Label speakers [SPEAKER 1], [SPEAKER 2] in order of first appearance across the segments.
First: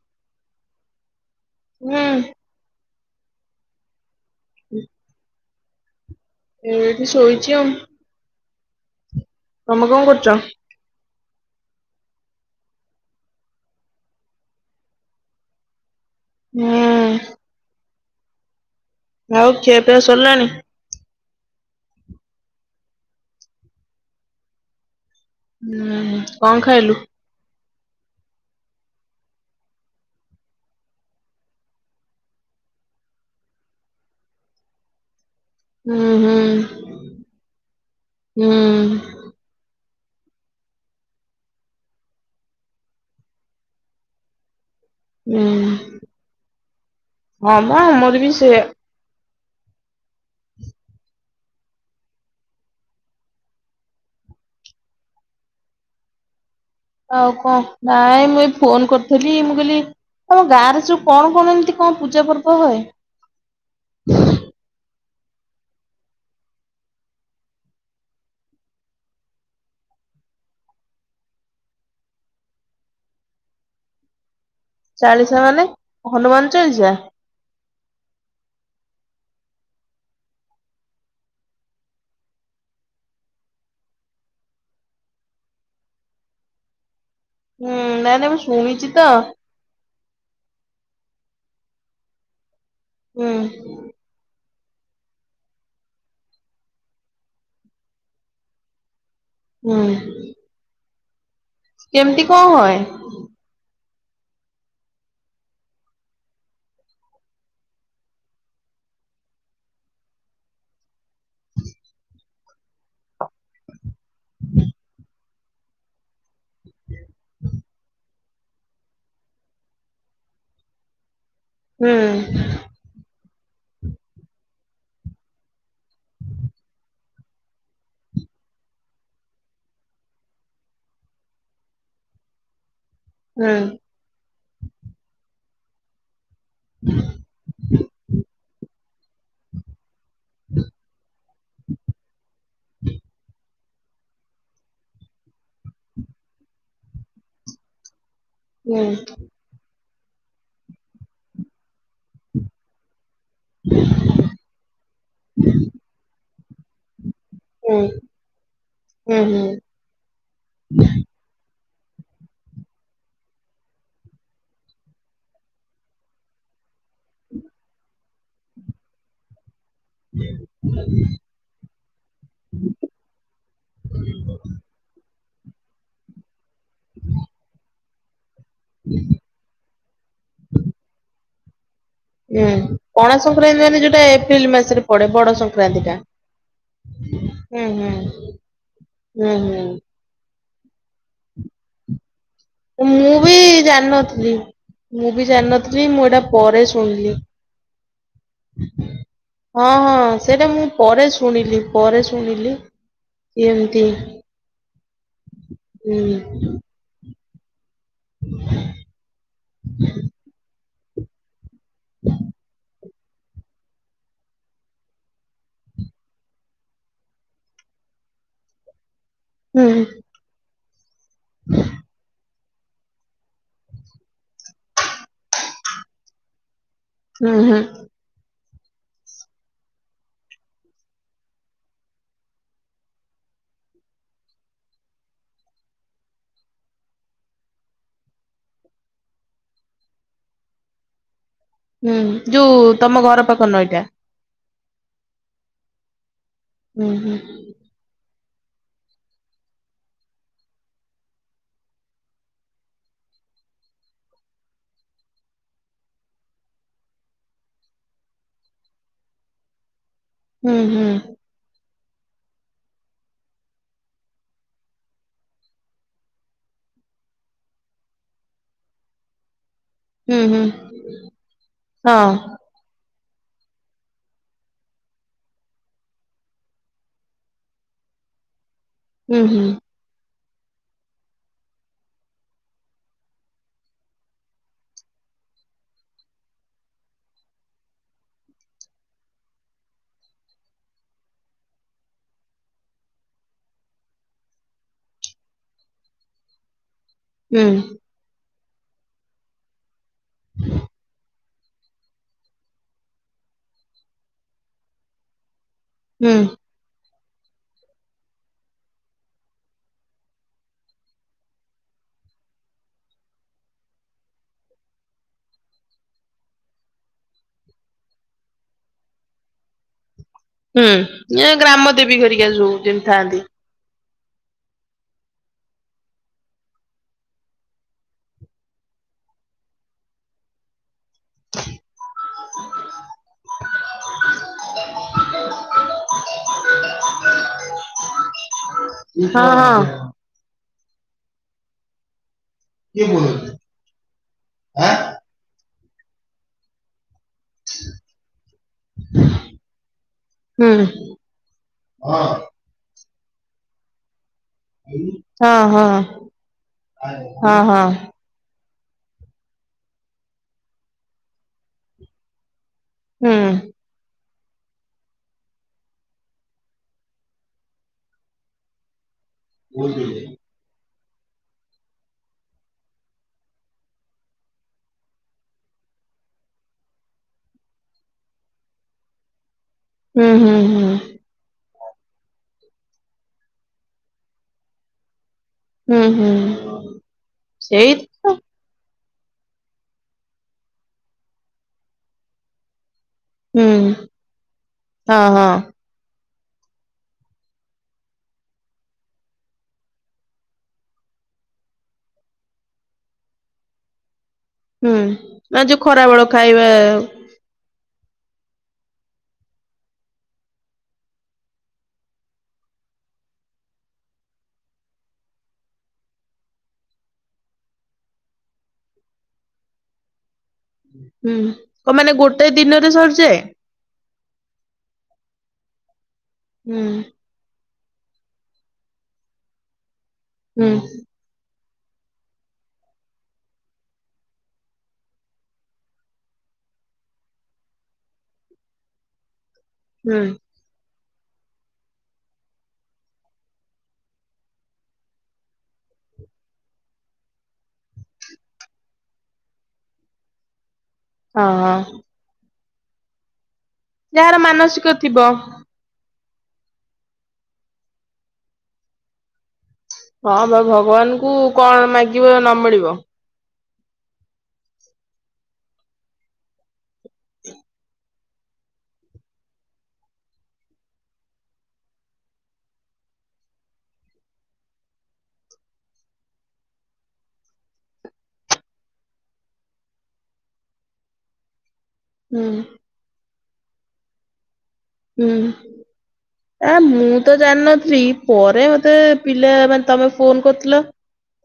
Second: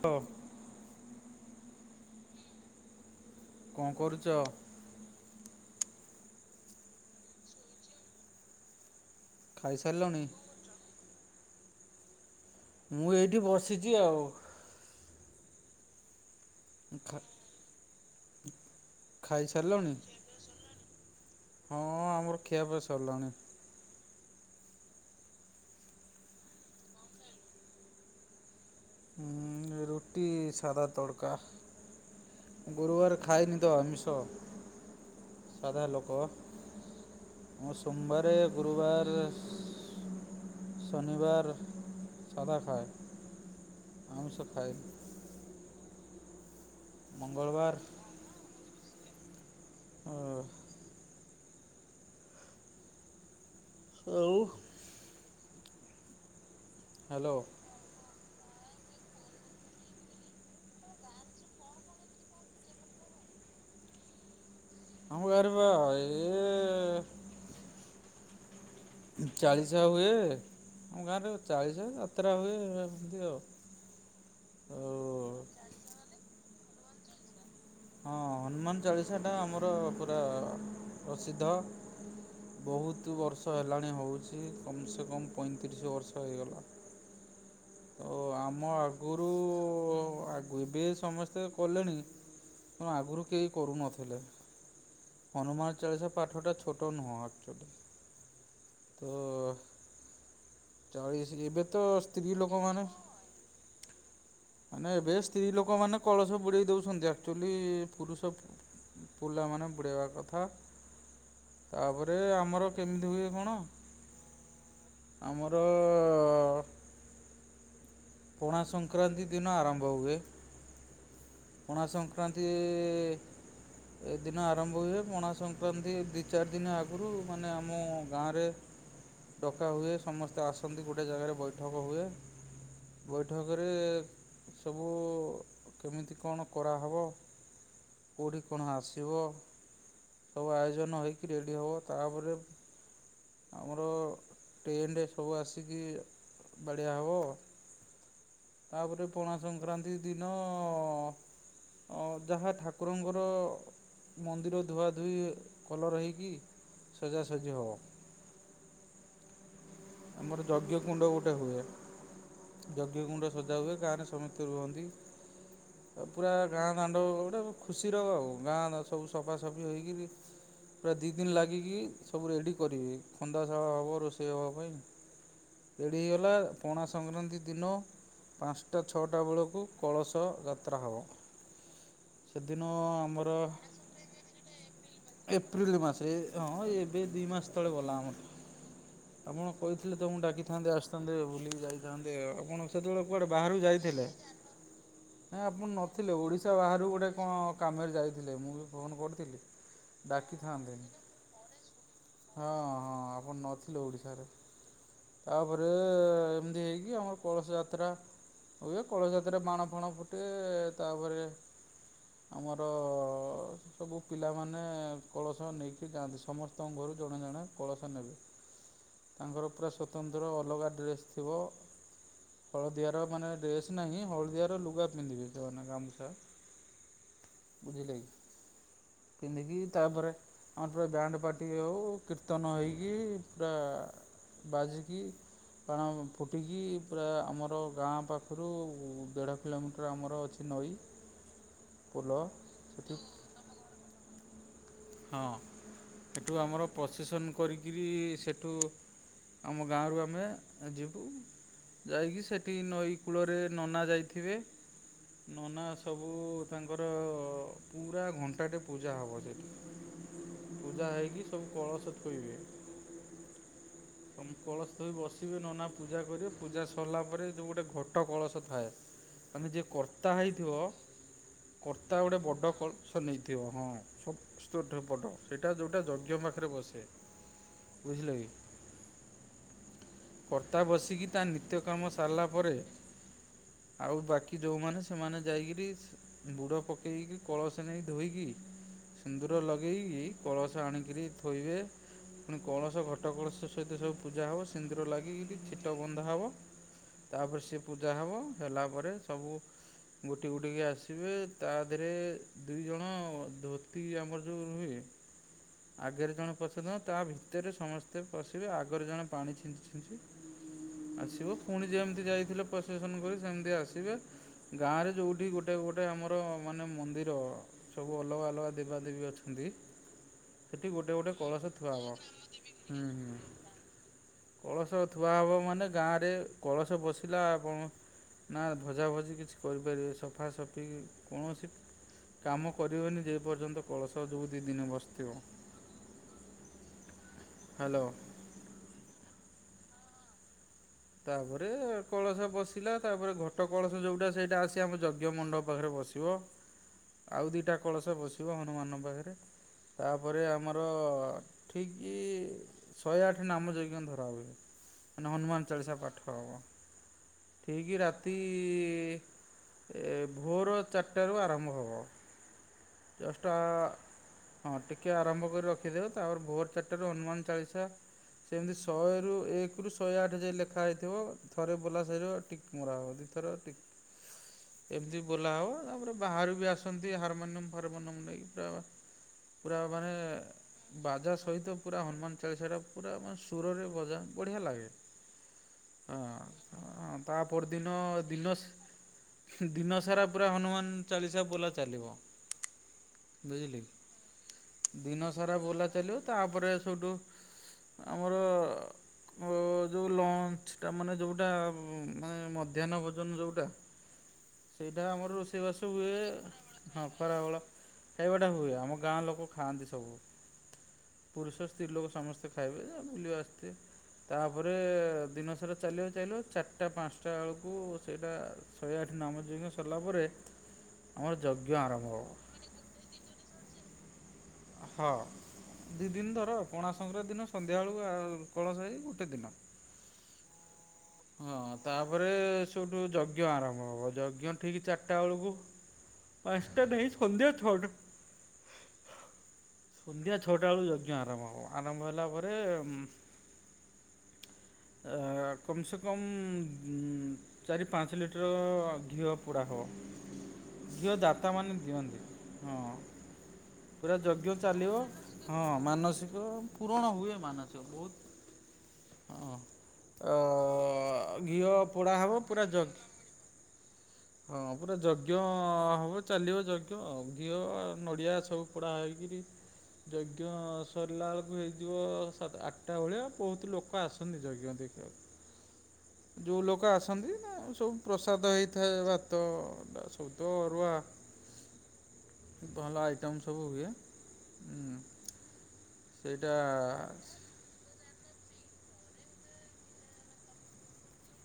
[SPEAKER 1] Hello.
[SPEAKER 2] ହୁଁ।
[SPEAKER 1] କଣ କରୁଛ?
[SPEAKER 2] ହୁଁ। ଏ ଏଇଠି ଶୋଇଛି ଆଉ। ତମେ କଣ
[SPEAKER 1] ଖାଇସାରିଲଣି?
[SPEAKER 2] କରୁଛ?
[SPEAKER 1] ମୁଁ ଏଇଠି ବସିଛି ଆଉ। ଖା
[SPEAKER 2] ହୁଁ ଆଉ ଖିଆ
[SPEAKER 1] ଖାଇସାରିଲଣି?
[SPEAKER 2] ପିଆ ସରିଲାଣି?
[SPEAKER 1] ହଁ ଆମର ଖିଆପିଆ ସରିଲାଣି।
[SPEAKER 2] ହୁଁ କଣ ଖାଇଲୁ?
[SPEAKER 1] ଉନ୍ ରୁଟି, ସାଧା ତଡ଼କା। ଗୁରୁବାର ଖାଏନିିତ ଆମିଷ। ସାଧା
[SPEAKER 2] ହୁଁ
[SPEAKER 1] ଲୋକ
[SPEAKER 2] ହୁଁ
[SPEAKER 1] ମୁଁ ସୋମବାର,
[SPEAKER 2] ହୁଁ
[SPEAKER 1] ଗୁରୁବାର ଶନିବାର ସାଧା ଖାଏ। ଆମଷ ଖାଏନି।
[SPEAKER 2] ହୁଁ ହଁ
[SPEAKER 1] ମଙ୍ଗଳବାର
[SPEAKER 2] ପା ଆମର ବି ସେୟା।
[SPEAKER 1] ହଁ। ଆଉ
[SPEAKER 2] ଆଉ
[SPEAKER 1] ହ୍ୟାଲୋ
[SPEAKER 2] କଣ ନାଇଁ ମୁଁ ଏଇ ଫୋନ କରିଥିଲି ମୁଁ କହିଲି ତମ ଗାଁ ରେ ସବୁ କଣ କଣ ଏମିତି କଣ ପୂଜା ପର୍ବ ହୁଏ?
[SPEAKER 1] ଆମ ଗାଁରେ ବା ଏ ଚାଳିଶା ହୁଏ ଆମ ଗାଁରେ ଚାଳିଶା ଯାତ୍ରା ହୁଏ ଏମିତି ଆଉ। ହଁ।
[SPEAKER 2] ଚାଳିଶା ମାନେ ହନୁମାନ ଚାଳିଶା?
[SPEAKER 1] ହଁ ହନୁମାନ ଚାଳିଶାଟା ଆମର ପୁରା ପ୍ରସିଦ୍ଧ। ବହୁତ ବର୍ଷ ହେଲାଣି ହେଉଛି କମ ସେ କମ ପଇଁତିରିଶ ବର୍ଷ ହେଇଗଲା।
[SPEAKER 2] ହୁଁ
[SPEAKER 1] ତ
[SPEAKER 2] ନାଇଁ ନାଇଁ ମୁଁ
[SPEAKER 1] ଆମ
[SPEAKER 2] ଶୁଣିଛି ତ।
[SPEAKER 1] ଆଗରୁ ଆଗରୁବି ଏବେ ସମସ୍ତେ କଲେଣି। ମୋ ଆଗରୁ
[SPEAKER 2] ହୁଁ
[SPEAKER 1] କେହି କରୁନଥିଲେ। ହନୁମାନ ଚାଳିସା ପାଠଟା ଛୋଟ ନୁହଁ ଅ ଚଦ ତ
[SPEAKER 2] ହୁଁ
[SPEAKER 1] ଚାଳିଶ ଏବେ ତ
[SPEAKER 2] କେମିତି
[SPEAKER 1] ସ୍ତ୍ରୀ
[SPEAKER 2] କଣ ହୁଏ?
[SPEAKER 1] ଲୋକମାନେ ମାନେ ଏବେ ସ୍ତ୍ରୀ ଲୋକମାନେ କଳସ ବୁଡେଇ ଦେଉଛନ୍ତି ଆକ୍ଚୁ ଲି ପୁରୁଷ ପିଲାମାନେ ବୁଡ଼େଇବା କଥା। ତାପରେ ଆମର କେମିତି ହୁଏ କଣ?
[SPEAKER 2] ହୁ।
[SPEAKER 1] ଆମର ପଣା ସଂକ୍ରାନ୍ତି ଦିନ ଆରମ୍ଭ ହୁଏ। ପଣା
[SPEAKER 2] ହୁଁ।
[SPEAKER 1] ସଂକ୍ରାନ୍ତି ଏ ଦିନ ଆରମ୍ଭ ହୁଏ ପଣା ସଂକ୍ରାନ୍ତି ଦିଇ ଚାରି ଦିନ ଆଗରୁ ମାନେ ଆମ ଗାଁରେ ଡକା ହୁଏ ସମସ୍ତେ ଆସନ୍ତି ଗୋଟିଏ ଜାଗାରେ ବୈଠକ ହୁଏ।
[SPEAKER 2] ହୁଁ
[SPEAKER 1] ବୈଠକରେ ସବୁ କେମିତି କଣ? କରାହେବ। କେଉଁଠି କଣ ଆସିବ ସବୁ ଆୟୋଜନ ହୋଇକିରି ରେଡ଼ି ହେବ ତାପରେ ଆମର ଟେଣ୍ଡ ସବୁ ଆସିକି ବାଡ଼ିଆ ହବ
[SPEAKER 2] ହୁଁ
[SPEAKER 1] ତାପରେ ପଣା ସଂକ୍ରାନ୍ତି ଦିନ ଯାହା ଠାକୁରଙ୍କର
[SPEAKER 2] [unintelligible]
[SPEAKER 1] ମନ୍ଦିର ଧୁଆଧୁଇ କଲର ହେଇକି ସଜାସଜି ହବ।
[SPEAKER 2] ହୁଁ ହୁଁ ହୁଁ।
[SPEAKER 1] ଆମର ଯଜ୍ଞ କୁଣ୍ଡ ଗୋଟେ ହୁଏ। ଯଜ୍ଞ କୁଣ୍ଡ ସଜା ହୁଏ ଗାଁରେ ସମେସ୍ତ ରୁହନ୍ତି। ଆ ପୁରା ଗାଁ ଦାଣ୍ଡ ଗୋଟେ ଖୁସିର ଆଉ ଗାଁ ସବୁ ସଫା କରିକିନି ବି ପୁରା ଦି ଦିନ ଲାଗି କିି ସବୁ ରେଡ଼ି କରିବି ଖନ୍ଦାଶାଳ ହେବ ରୋଷେଇ ହେବା ପାଇଁ ରେଡ଼ି ହେଇଗଲା। ପଣା ସଂକ୍ରାନ୍ତି ଦିନ ପାଞ୍ଚଟା ଛଅଟା ବେଳକୁ କଳସ ଯାତ୍ରା ହେବ।
[SPEAKER 2] ହୁଁ
[SPEAKER 1] ସେଦିନ
[SPEAKER 2] ପଣା
[SPEAKER 1] ଆମର
[SPEAKER 2] ସଂକ୍ରାନ୍ତି ମାନେ ଯୋଉଟା ଏପ୍ରିଲ ମାସରେ ପଡେ ବଡ
[SPEAKER 1] ଏପ୍ରିଲ
[SPEAKER 2] ସଂକ୍ରାନ୍ତି ଟା।
[SPEAKER 1] ମାସରେ ହଁ ଏବେ ଦୁଇ ମାସ
[SPEAKER 2] ହୁଁ
[SPEAKER 1] ତଳେ
[SPEAKER 2] ହୁଁ
[SPEAKER 1] ଗଲା ଆମର
[SPEAKER 2] ହୁଁ
[SPEAKER 1] ଆପଣ
[SPEAKER 2] ହୁଁ
[SPEAKER 1] କହିଥିଲେ ତ ମୁଁ ଡାକିଥାନ୍ତି ଆସିଥାନ୍ତେ ବୁଲିକି ଯାଇଥାନ୍ତେ ଆପଣ ସେତେବେଳେ
[SPEAKER 2] ମୁଁ
[SPEAKER 1] କୁଆଡେ
[SPEAKER 2] ବି
[SPEAKER 1] ବାହାରୁକୁ ଯାଇଥିଲେ।
[SPEAKER 2] ଜାଣିନଥିଲି। ମୁଁ ବି
[SPEAKER 1] ନାଁ ଆପଣ
[SPEAKER 2] ଜାଣିନଥିଲି ମୁଁ
[SPEAKER 1] ନଥିଲେ
[SPEAKER 2] ଏଇଟା
[SPEAKER 1] ଓଡ଼ିଶା
[SPEAKER 2] ପରେ
[SPEAKER 1] ବାହାରୁ ଗୋଟେ
[SPEAKER 2] ଶୁଣିଲି।
[SPEAKER 1] କଣ କାମରେ ଯାଇଥିଲେ ମୁଁ ବି ଫୋନ୍ କରିଥିଲି।
[SPEAKER 2] ହଁ ହଁ ସେଇଟା ମୁଁ
[SPEAKER 1] ଡାକିଥାନ୍ତି
[SPEAKER 2] ପରେ ଶୁଣିଲି ପରେ ଶୁଣିଲି
[SPEAKER 1] ହଁ ହଁ ଆପଣ ନଥିଲେ
[SPEAKER 2] ଏମିତି
[SPEAKER 1] ଓଡିଶାରେ। ତାପରେ
[SPEAKER 2] ହୁଁ
[SPEAKER 1] ଏମିତି ହେଇକି ହ କଳସଯାତ୍ରା ହୁଏ କଳସଯାତ୍ରାରେ ବାଣ ଫାଣ ଫୁଟେ ତାପରେ ଆମର ସବୁ ପିଲାମାନେ କଳସ ନେଇକି ଯାଆନ୍ତି ସମସ୍ତଙ୍କ ଘରୁ ଜଣେ ଜଣେ କଳସ ନେବେ। ତାଙ୍କର
[SPEAKER 2] ହୁଁ
[SPEAKER 1] ପୁରା ସ୍ଵତନ୍ତ୍ର ର ଅଲଗା ଡ୍ରେସ ଥିବ ହଳଦିଆ ର ମାନେ ଡ୍ରେସ ନାହିଁ ହଳଦୀଆ ର ଲୁଗା ପିନ୍ଧିଥିବେ ଗାମୁଛା
[SPEAKER 2] ହୁଁ ହୁଁ
[SPEAKER 1] ବୁଝିଲେ କି? ପିନ୍ଧିକି ତାପରେ ଆମର ପୁରା ବ୍ୟାଣ୍ଡ ପାର୍ଟି ହେଉ କୀର୍ତ୍ତନ ହୋଇକି ପୁରା ବାଜିକି ବାଣ ଫୁଟିକି ପୁରା ଆମର ଗାଁ ପାଖରୁ ଦେଢ଼ କିଲୋମିଟର ଆମର ଅଛି ନଈ।
[SPEAKER 2] ହୁଁ
[SPEAKER 1] ପୋଲ
[SPEAKER 2] ଯୋଉ
[SPEAKER 1] ସେଠି
[SPEAKER 2] ତମ ଘର ପାଖ ନଈ ଟା।
[SPEAKER 1] ହଁ ସେଠୁ ଆମର
[SPEAKER 2] ହୁଁ ହୁଁ
[SPEAKER 1] ପ୍ରସେସନ୍ କରିକରି ସେଠୁ ଆମ ଗାଁରୁ ଆମେ ଏ ଯିବୁ। ଯାଇକି ସେଠି ନଈ କୂଳରେ ନନା ଯାଇଥିବେ। ନନା ସବୁ ତାଙ୍କର ପୁରା ଘଣ୍ଟାଟେ ପୂଜା ହେବ ସେଠି।
[SPEAKER 2] ହୁଁ ହୁଁ
[SPEAKER 1] ପୂଜା ହେଇକି ସବୁ କଳସ ଥଇବେ। ଅମ୍ କଳସ ଧରୀ ବସିବେ ନନା ପୂଜା କରିବେ ପୂଜା ସରିଲା ପରେ ଯୋଉଗୋଟେ ଘଟ କଳସ ଥାଏ। ମାନେ ଯିଏ କର୍ତ୍ତା
[SPEAKER 2] ହୁଁ ହୁଁ
[SPEAKER 1] ହେଇଥିବ କର୍ତ୍ତା
[SPEAKER 2] ହଁ
[SPEAKER 1] ଗୋଟେ ବଡ଼ କଳସ ନେଇଥିବା ହଁ। ତୋ ଠୁ ବଡ଼ ସେଇଟା ଯୋଉଟା ଯଜ୍ଞ ପାଖରେ ବସେ ବୁଝିଲ କି?
[SPEAKER 2] ହୁଁ ହୁଁ।
[SPEAKER 1] କର୍ତ୍ତା ବସିକି ତା ନିତ୍ୟ କର୍ମ ସାରିଲା ପରେ ଆଉ ବାକି ଯୋଉମାନେ ସେମାନେ ଯାଇକିରି ସି ବୁଡ଼ ପକେଇକି କଳସ ନେଇ ଧୋଇକି ସିନ୍ଦୁର ଲଗେଇକି କଳସ ଆଣିକିରି ଥୋଇବେ। ପୁଣି କଳସ ଘଟ କଳସ ସହିତ ସବୁ ପୂଜା ହବ ସିନ୍ଦିୁର ଲାଗିକିରି ଛିଟ ବନ୍ଧା ହେବ। ତାପରେ
[SPEAKER 2] ହୁଁ
[SPEAKER 1] ସେପୂଜା ହବ ହେଲା ପରେ ସବୁ ଗୋଟି ଗୋଟିକି ଆସିବେ ତା ଧିରେ ଦୁଇ ଜଣ ଧୋତି ଆମର ଯୋଉ ନୁହେଁକି? ଆଗରେ
[SPEAKER 2] ହୁଁ
[SPEAKER 1] ଜଣେ ପଛରେ ଜଣେ ତା ଭିତରେ ସମସ୍ତେ ପଶିବେ, ଆଗରେ ଜଣେ ପାଣି ଛିଞ୍ଚି ଛିଞ୍ଚି ଆସିବ ପୁଣି ଯେମିତି ଯାଇଥିଲ ପ୍ରଶେଷନ କରି ସେମିତି ଆସିବେ। ଗାଁ ରେ ଯୋଉଠି ଗୋଟେ ଗୋଟେ ଆମର ମାନେ ମନ୍ଦିର ସବୁ ଅଲଗା ଅଲଗା ଦେବାଦେବୀ ଅଛନ୍ତି।
[SPEAKER 2] ହୁଁ
[SPEAKER 1] ସେଠି ଗୋଟେ ଗୋଟେ
[SPEAKER 2] ଏ
[SPEAKER 1] କଳସ ଥୁଆ
[SPEAKER 2] ଗ୍ରାମ
[SPEAKER 1] ହବ।
[SPEAKER 2] ଦେବୀ ଘରିକା ଯୋ
[SPEAKER 1] ହୁଁ
[SPEAKER 2] ଯେମିତି
[SPEAKER 1] ହୁଁ।
[SPEAKER 2] ଥାନ୍ତି।
[SPEAKER 1] କଳସ ଥୁଆ ହବ ମାନେ ଗାଁରେ କଳସ ବସିଲା ବଣ ନାଁ ଭଜାଭଜି କିଛି କରିପାରିବେ ସଫାସଫି କୌଣସି କାମ କରିବେନି ଯେ ଯେପର୍ଯ୍ୟନ୍ତ କଳସ ଯୋଉ ଦିଇ ଦିନି ବସିଥିବ ହ୍ୟାଲୋ?
[SPEAKER 2] ହଁ ହଁ।
[SPEAKER 1] ତାପରେ କଳସ ବସିଲା ତାପରେ ଘ ଛୋଟ କଳସ ଯୋଉଟା ସେଇଟା ଆସି ଆମ ଯଜ୍ଞ ମଣ୍ଡପ ପାଖରେ ବସିବ। ଆଉ ଦିଇଟା କଳସ ବସିବ ହନୁମାନ ପାଖରେ। ତାପରେ
[SPEAKER 2] ହୁଁ
[SPEAKER 1] ଆମର ଠିକି ଶହେ ଆଠେ ନାମ ଯଜ୍ଞ ଧରା ହୁଏ। ମାନେ
[SPEAKER 2] [unintelligible]
[SPEAKER 1] ହନୁମାନ
[SPEAKER 2] ହଁ
[SPEAKER 1] ଚାଳିଶା
[SPEAKER 2] ହଁ
[SPEAKER 1] ପାଠ
[SPEAKER 2] [unintelligible] ହଁ ହଁ।
[SPEAKER 1] ତି ଏ ଭୋର ଚାରିଟାରୁ ଆରମ୍ଭ ହେବ। ଜଷ୍ଟା
[SPEAKER 2] ହୁଁ
[SPEAKER 1] ହଁ ଟିକିଏ ଆରମ୍ଭ କରି ରଖିଦେବେ ତାପରେ ଭୋର ଚାରିଟାରୁ ହନୁମାନ ଚାଳିଶା ଯେମିତି ଶହେରୁ ଏକରୁ ଶହେ ଆଠ ଯାଏ ଲେଖାହେଇଥିବ ଥରେ ବୋଲାସରିବ ଟିକ୍ ମରା ହେବ ଦିଥର ଟିକ୍। ଏମିତି ବୋଲା ହବ ତାପରେ ବାହାରୁ ବି ଆସନ୍ତି ହାରମୋନିୟମ୍। ହାରମୋନିୟମ ନେଇକି ପୁରା ପୁରା ମାନେ
[SPEAKER 2] ହୁଁ ହୁଁ
[SPEAKER 1] ବାଜା ସହିତ ପୁରା ହନୁମାନ ଚାଳିଶାଟା ପୁରା ମାନେ ସୁରରେ ବଜା ବଢ଼ିଆ ଲାଗେ।
[SPEAKER 2] ହୁଁ ହୁଁ
[SPEAKER 1] ଅଁ
[SPEAKER 2] ହୁଁ
[SPEAKER 1] ଅଁ ତା
[SPEAKER 2] ସେଇ
[SPEAKER 1] ପରଦିନ
[SPEAKER 2] ତ
[SPEAKER 1] ଦିନସ ଦିନସାରା ପୁରା ହନୁମାନ ଚାଳିଶା ବୋଲା ଚାଲିବ।
[SPEAKER 2] ହୁଁ
[SPEAKER 1] ବୁଝିଲେକି
[SPEAKER 2] ହଁ
[SPEAKER 1] ଦିନ
[SPEAKER 2] ହଁ
[SPEAKER 1] ସାରା ବୋଲା ଚାଲିବ ତାପରେ ସେଇଠୁ ଆମର ମୋ ଯୋଉ ଲଞ୍ଚ ଟା ମାନେ ଯୋଉଟା ମାନେ ମଧ୍ୟାହ୍ନ ଭୋଜନ ଯୋଉଟା?
[SPEAKER 2] ହୁଁ
[SPEAKER 1] ସେଇଟା ଆମର
[SPEAKER 2] ନା ଯୋଉ
[SPEAKER 1] ରୋଷେଇବାସ
[SPEAKER 2] ଖରା
[SPEAKER 1] ହୁଏ,
[SPEAKER 2] ବେଳ ଖାଇବା
[SPEAKER 1] ହଁ। ଖରାବଳ ଖାଇବାଟା ହୁଏ ଆମ ଗାଁ ଲୋକ ଖାଆନ୍ତି ସବୁ। ପୁରୁଷ ସ୍ତ୍ରୀ ଲୋକ ସମସ୍ତେ ଖାଇବେ ଯେ ବୁଲିବା ଆସିଥିବେ। ତାପରେ ଦିନସାରା ଚାଲିବ ଚାଲିବ ଚାରିଟା ପାଞ୍ଚଟା ବେଳକୁ ସେଇଟା ଶହେ ଆଠ ନାମ ଯଜ୍ଞ ସରିଲା ପରେ ଆମର
[SPEAKER 2] ହୁଁ
[SPEAKER 1] ଯଜ୍ଞ
[SPEAKER 2] କ
[SPEAKER 1] ଆରମ୍ଭ
[SPEAKER 2] ମାନେ
[SPEAKER 1] ହେବ
[SPEAKER 2] ଗୋଟେ ଦିନରେ ସରିଯାଏ?
[SPEAKER 1] ହଁ ଦି ଦିନି ଧର
[SPEAKER 2] ହୁଁ
[SPEAKER 1] ପଣା ସଂକ୍ରାନ୍ତିି ଦିନ ସନ୍ଧ୍ୟାବେଳୁକୁ ଆଉ ତଳସାହି ଗୋଟେ ଦିନ
[SPEAKER 2] ହୁଁ।
[SPEAKER 1] ହଁ ତାପରେ ସେଠୁ ଯଜ୍ଞ ଆରମ୍ଭ ହବ ଯଜ୍ଞ ଠିକି ଚାରିଟା ବେଳକୁ ପାଞ୍ଚଟା ନାଇଁ ସନ୍ଧ୍ୟା ଛଅ ଟା
[SPEAKER 2] ହୁଁ
[SPEAKER 1] ସନ୍ଧ୍ୟା ଛଅଟା ବେଳୁ ଯଜ୍ଞ ଆରମ୍ଭ ହବ, ଆରମ୍ଭ ହେଲା ପରେ ଆ କମ୍ ସେ କମ୍ ଚାରି, ପାଞ୍ଚ, ଲିଟର ଘିଅ ପୋଡ଼ା ହବ। ଘିଅ
[SPEAKER 2] ହଁ
[SPEAKER 1] ଦାତାମାନେ
[SPEAKER 2] ହଁ
[SPEAKER 1] ଦିଅନ୍ତି। ହଁ। ପୁରା
[SPEAKER 2] ଯାହାର
[SPEAKER 1] ଯଜ୍ଞ
[SPEAKER 2] ମାନସିକ
[SPEAKER 1] ଚାଲିବ
[SPEAKER 2] ଥିବ
[SPEAKER 1] ହଁ ମାନସିକ ପୂରଣ ହୁଏ ମାନସିକ ବହୁତ ହଁ ଅ
[SPEAKER 2] ହଁ ବା ଭଗବାନଙ୍କୁ
[SPEAKER 1] ଘିଅ
[SPEAKER 2] କଣ
[SPEAKER 1] ପୋଡା
[SPEAKER 2] ମାଗିବ
[SPEAKER 1] ହବ
[SPEAKER 2] ନ
[SPEAKER 1] ପୁରା ଜ
[SPEAKER 2] ମିଳିବ
[SPEAKER 1] ହଁ ପୁରା ଯଜ୍ଞ ହବ ଚାଲିବ ଯଜ୍ଞ ଆଉ ଘିଅ ନଡ଼ିଆ ସବୁ ପୋଡ଼ା ହେଇ କିରି ଯଜ୍ଞ ସରିଲା ବେଳକୁ ହେଇଯିବ ସାତ୍ ଆଠଟା ଭଳିଆ ବହୁତ ଲୋକ ଆସନ୍ତି ଯଜ୍ଞ ଦେଖ [unintelligible] ଯେଉଁ ଲୋକ ଆସନ୍ତି ନା ସବୁ ପ୍ରସାଦ ହେଇଥାଏ ଭାତ ଟା ସବୁ ତ ଅରୁଆ
[SPEAKER 2] ହୁଁ
[SPEAKER 1] ଭଲ ଆଇଟମ୍ ସବୁ ହୁଏ ଉୁଁ
[SPEAKER 2] ହୁଁ ଆ ମୁଁ ତ ଜାଣିନଥିଲି ପରେ ମତେ ପିଲା ମାନେ ତମେ ଫୋନ କରିଥିଲ,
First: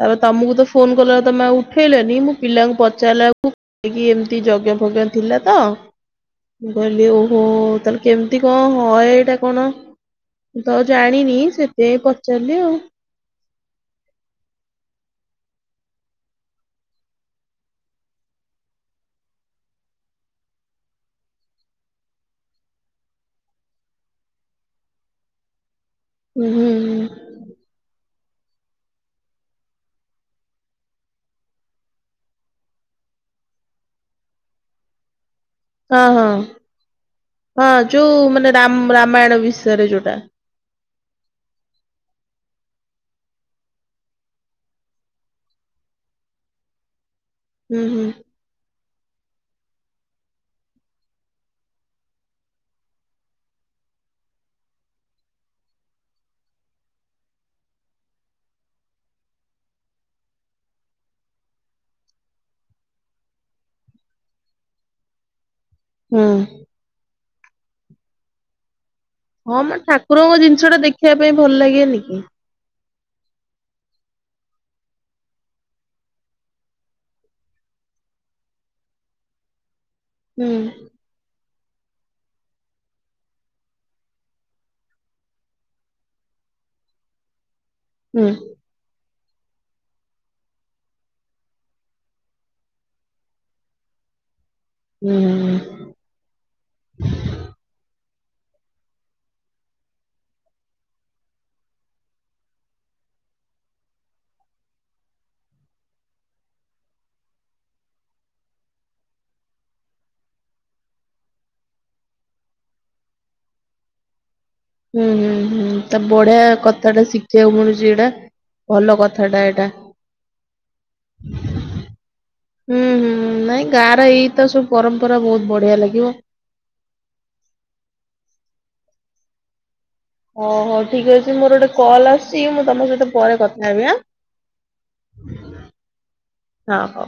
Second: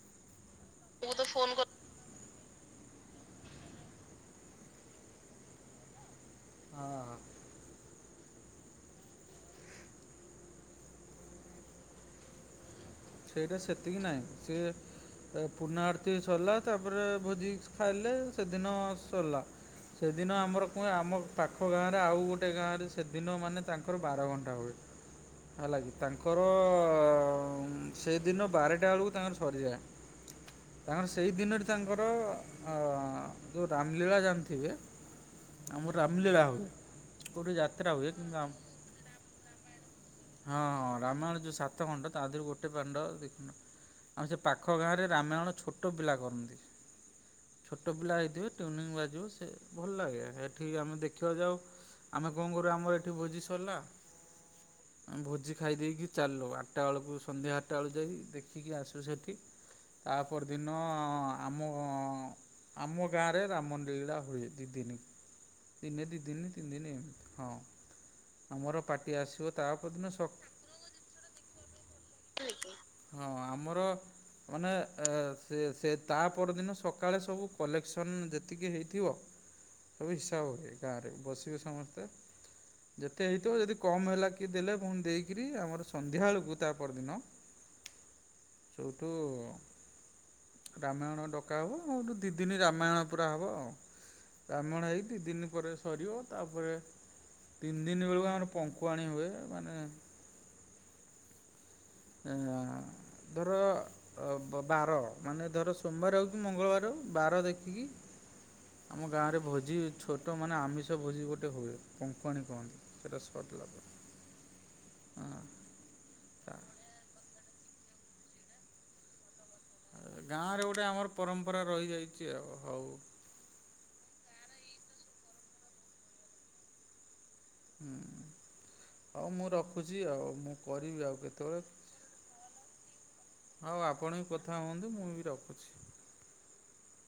[SPEAKER 2] ତାପରେ ତମକୁ ତ- ଫୋନ କଲାରୁ ତମେ ଆଉ ଉଠେଇଲନି ମୁଁ ପିଲାଙ୍କୁ ପଚାରିଲାକୁ [unintelligible] ଏମିତି ଯଜ୍ଞ ଫଜ୍ଞ ଥିଲା ତ ମୁଁ କହିଲି
[SPEAKER 1] ହଁ
[SPEAKER 2] ଓ ହୋ କେମିତି କଣ ହ ଏଇଟା କଣ ମୁଁ ତ ଆଉ ଜାଣିନି ସେଥିପାଇଁ ପଚାରିଲି ଆଉ।
[SPEAKER 1] ସେଇଟା ସେତିକି ନାହିଁ ସିଏ ପୁନା ଆରତି ସରିଲା ତାପରେ ଭୋଜି ଖାଇଲେ ସେଦିନ ସଲା। ସେଦିନ ଆମର କୁହେ ଆମ ପାଖ ଗାଁରେ ଆଉ ଗୋଟେ ଗାଁରେ ସେଦିନ ମାନେ ତାଙ୍କର ବାର ଘଣ୍ଟା ହୁଏ। ହେଲା କିି ତାଙ୍କର
[SPEAKER 2] ହୁଁ ହୁଁ ହୁଁ
[SPEAKER 1] ଉଁ, ସେଦିନ ବାରଟା ବେଳକୁ ତାଙ୍କର ସରିଯାଏ। ତାଙ୍କର ସେଇ ଦିନରେ ତାଙ୍କର ଅ ଯୋଉ ରାମଲୀଳା ଜାଣିଥିବେ ଆମର
[SPEAKER 2] ହଁ ହଁ।
[SPEAKER 1] ରାମଲୀଳା ହୁଏ କୋଉଠି
[SPEAKER 2] ହଁ
[SPEAKER 1] ଯାତ୍ରା
[SPEAKER 2] ଯୋଉ
[SPEAKER 1] ହୁଏ କିନ୍ତୁ
[SPEAKER 2] ମାନେ
[SPEAKER 1] ଆମ୍
[SPEAKER 2] ରାମ ରାମାୟଣ ବିଷୟରେ ଯୋଉଟା
[SPEAKER 1] ହଁ ହଁ ରାମାୟଣ ଯୋଉ ସାତ ଖଣ୍ଡ ତା ଦେହରେ ଗୋ ଟେ ଖଣ୍ଡ ଦେଖ ଆଉ ସେ ପାଖ ଗାଁରେ ରାମାୟଣ ଛୋଟ ପିଲା କରନ୍ତି।
[SPEAKER 2] ହୁଁ
[SPEAKER 1] ଛୋଟ
[SPEAKER 2] ହୁଁ
[SPEAKER 1] ପିଲା ହେଇଥିବେ ଟ୍ୟୁନିଂ ବାଜିବ ସେ ଭଲ ଲାଗେ ଏଠିକି ଆମେ ଦେଖିବାକୁ ଯାଉ। ଆମେ କଣ କରୁ ଆମର ଏଠି ଭୋଜି ସାରିଲା। ଆମ ଭୋଜି ଖାଇ ଦେଇକି ଚାଲୁ ଆଠଟା ବେଳକୁ ସନ୍ଧ୍ୟା ଆଟା ଲୁ ଯାଇକି ଦେଖିକି ଆସୁ ସେଠି ତାପର ଦିନ ଆମ ଆମ ଗାଁରେ ରାମ ଲୀଳା ହୁଏ ଦି ଦିନି। ଦିନେ ଦି
[SPEAKER 2] ହୁଁ।
[SPEAKER 1] ଦିନ ତିନି ଦିନ ଏଁ ହଁ ଆମର ପାଟି ଆସିବ ତା ପଦିନ ସ
[SPEAKER 2] ସେଟା ଦେଖିବା ପାଇଁ ଭଲ ଲାଗେନି କି?
[SPEAKER 1] ହଁ ଆମର ମାନେ ଏ ସେ ସେ ତା ପରଦିନ ସକାଳେ ସବୁ କଲେକ୍ସନ୍ ଯେତିକି ହେଇଥିବ ସବୁ
[SPEAKER 2] ହୁଁ
[SPEAKER 1] ହିସାବ ହୁଏ ଗାଁରେ ବସିବେ ସମସ୍ତେ। ଯେତେ ହେଇଥିବ ଯଦି କମ ହେଲା କିଏ ଦେଲେ ପୁଣି ଦେଇକିରି ଆମର ସନ୍ଧ୍ୟା ଅଳୁକୁ ତା ପରଦିନ
[SPEAKER 2] ହୁଁ।
[SPEAKER 1] ଚଉଠୁ ରାମାୟଣ ଡକା ହବ ହୁଟୁ ଦି ଦିନି ରାମାୟଣ ପୁରା ହବ। ରାମଣ ହେଇ ଦି ଦିନି
[SPEAKER 2] ହୁଁ।
[SPEAKER 1] ପରେ ସରିବ ତାପରେ ତିନି ଦିନ ବେଳୁ ଆମର ପଙ୍କୁଆଣି ହୁଏ ମାନେ ଏଁ ଆଁ ଧର ଅ ବ ବାର ମାନେ ଧର ସୋମବାରେ ହଉ କି ମଙ୍ଗଳବାରେ ହଉ ବାର ଦେଖିକି ଆମ ଗାଁରେ ଭୋଜି ଛୋଟ ମାନେ ଆମିଷ ଭୋଜି ଗୋଟେ ହୁଏ ପଙ୍କୁଆଣୀ କହନ୍ତି। ତେରସ୍ପଟ୍ ଲଗେ
[SPEAKER 2] ହୁଁ ହୁଁ ହୁଁ ତ ବଢ଼ିଆ କଥାଟା ଶିଖିବାକୁ ମିଳୁଚି ଏଇଟା ଭଲ କଥାଟା ଏଇଟା।
[SPEAKER 1] ଗାଁରେ ଗୋଟେ ଆମର ପରମ୍ପରା ରହିଯାଇଚି ଆ
[SPEAKER 2] ହୁଁ
[SPEAKER 1] ହଉ।
[SPEAKER 2] ହୁଁ ନାଇଁ ଗାଁର ଏଇ ତ ସବୁ ପରମ୍ପରା ଭୋଉତ୍ ବଢ଼ିଆ ଲାଗିବ।
[SPEAKER 1] ହୁଁ ହଉ ମୁଁ ର ଖୁଚି ଆଉ। ମୁଁ
[SPEAKER 2] ଓହୋ
[SPEAKER 1] କରିବି
[SPEAKER 2] ଠିକ୍
[SPEAKER 1] ଆଉ
[SPEAKER 2] ଅଛି ମୋର
[SPEAKER 1] କେତେବେଳେ
[SPEAKER 2] ଗୋଟେ କଲ୍ ଆସୁଚି ମୁଁ ତମ ସହିତ ପରେ କଥା ହେବି ଆଁ।
[SPEAKER 1] ଥା ହୁଅନ୍ତୁ ମୁଁ ବି ରଖୁଚି।
[SPEAKER 2] ହ ହଉ।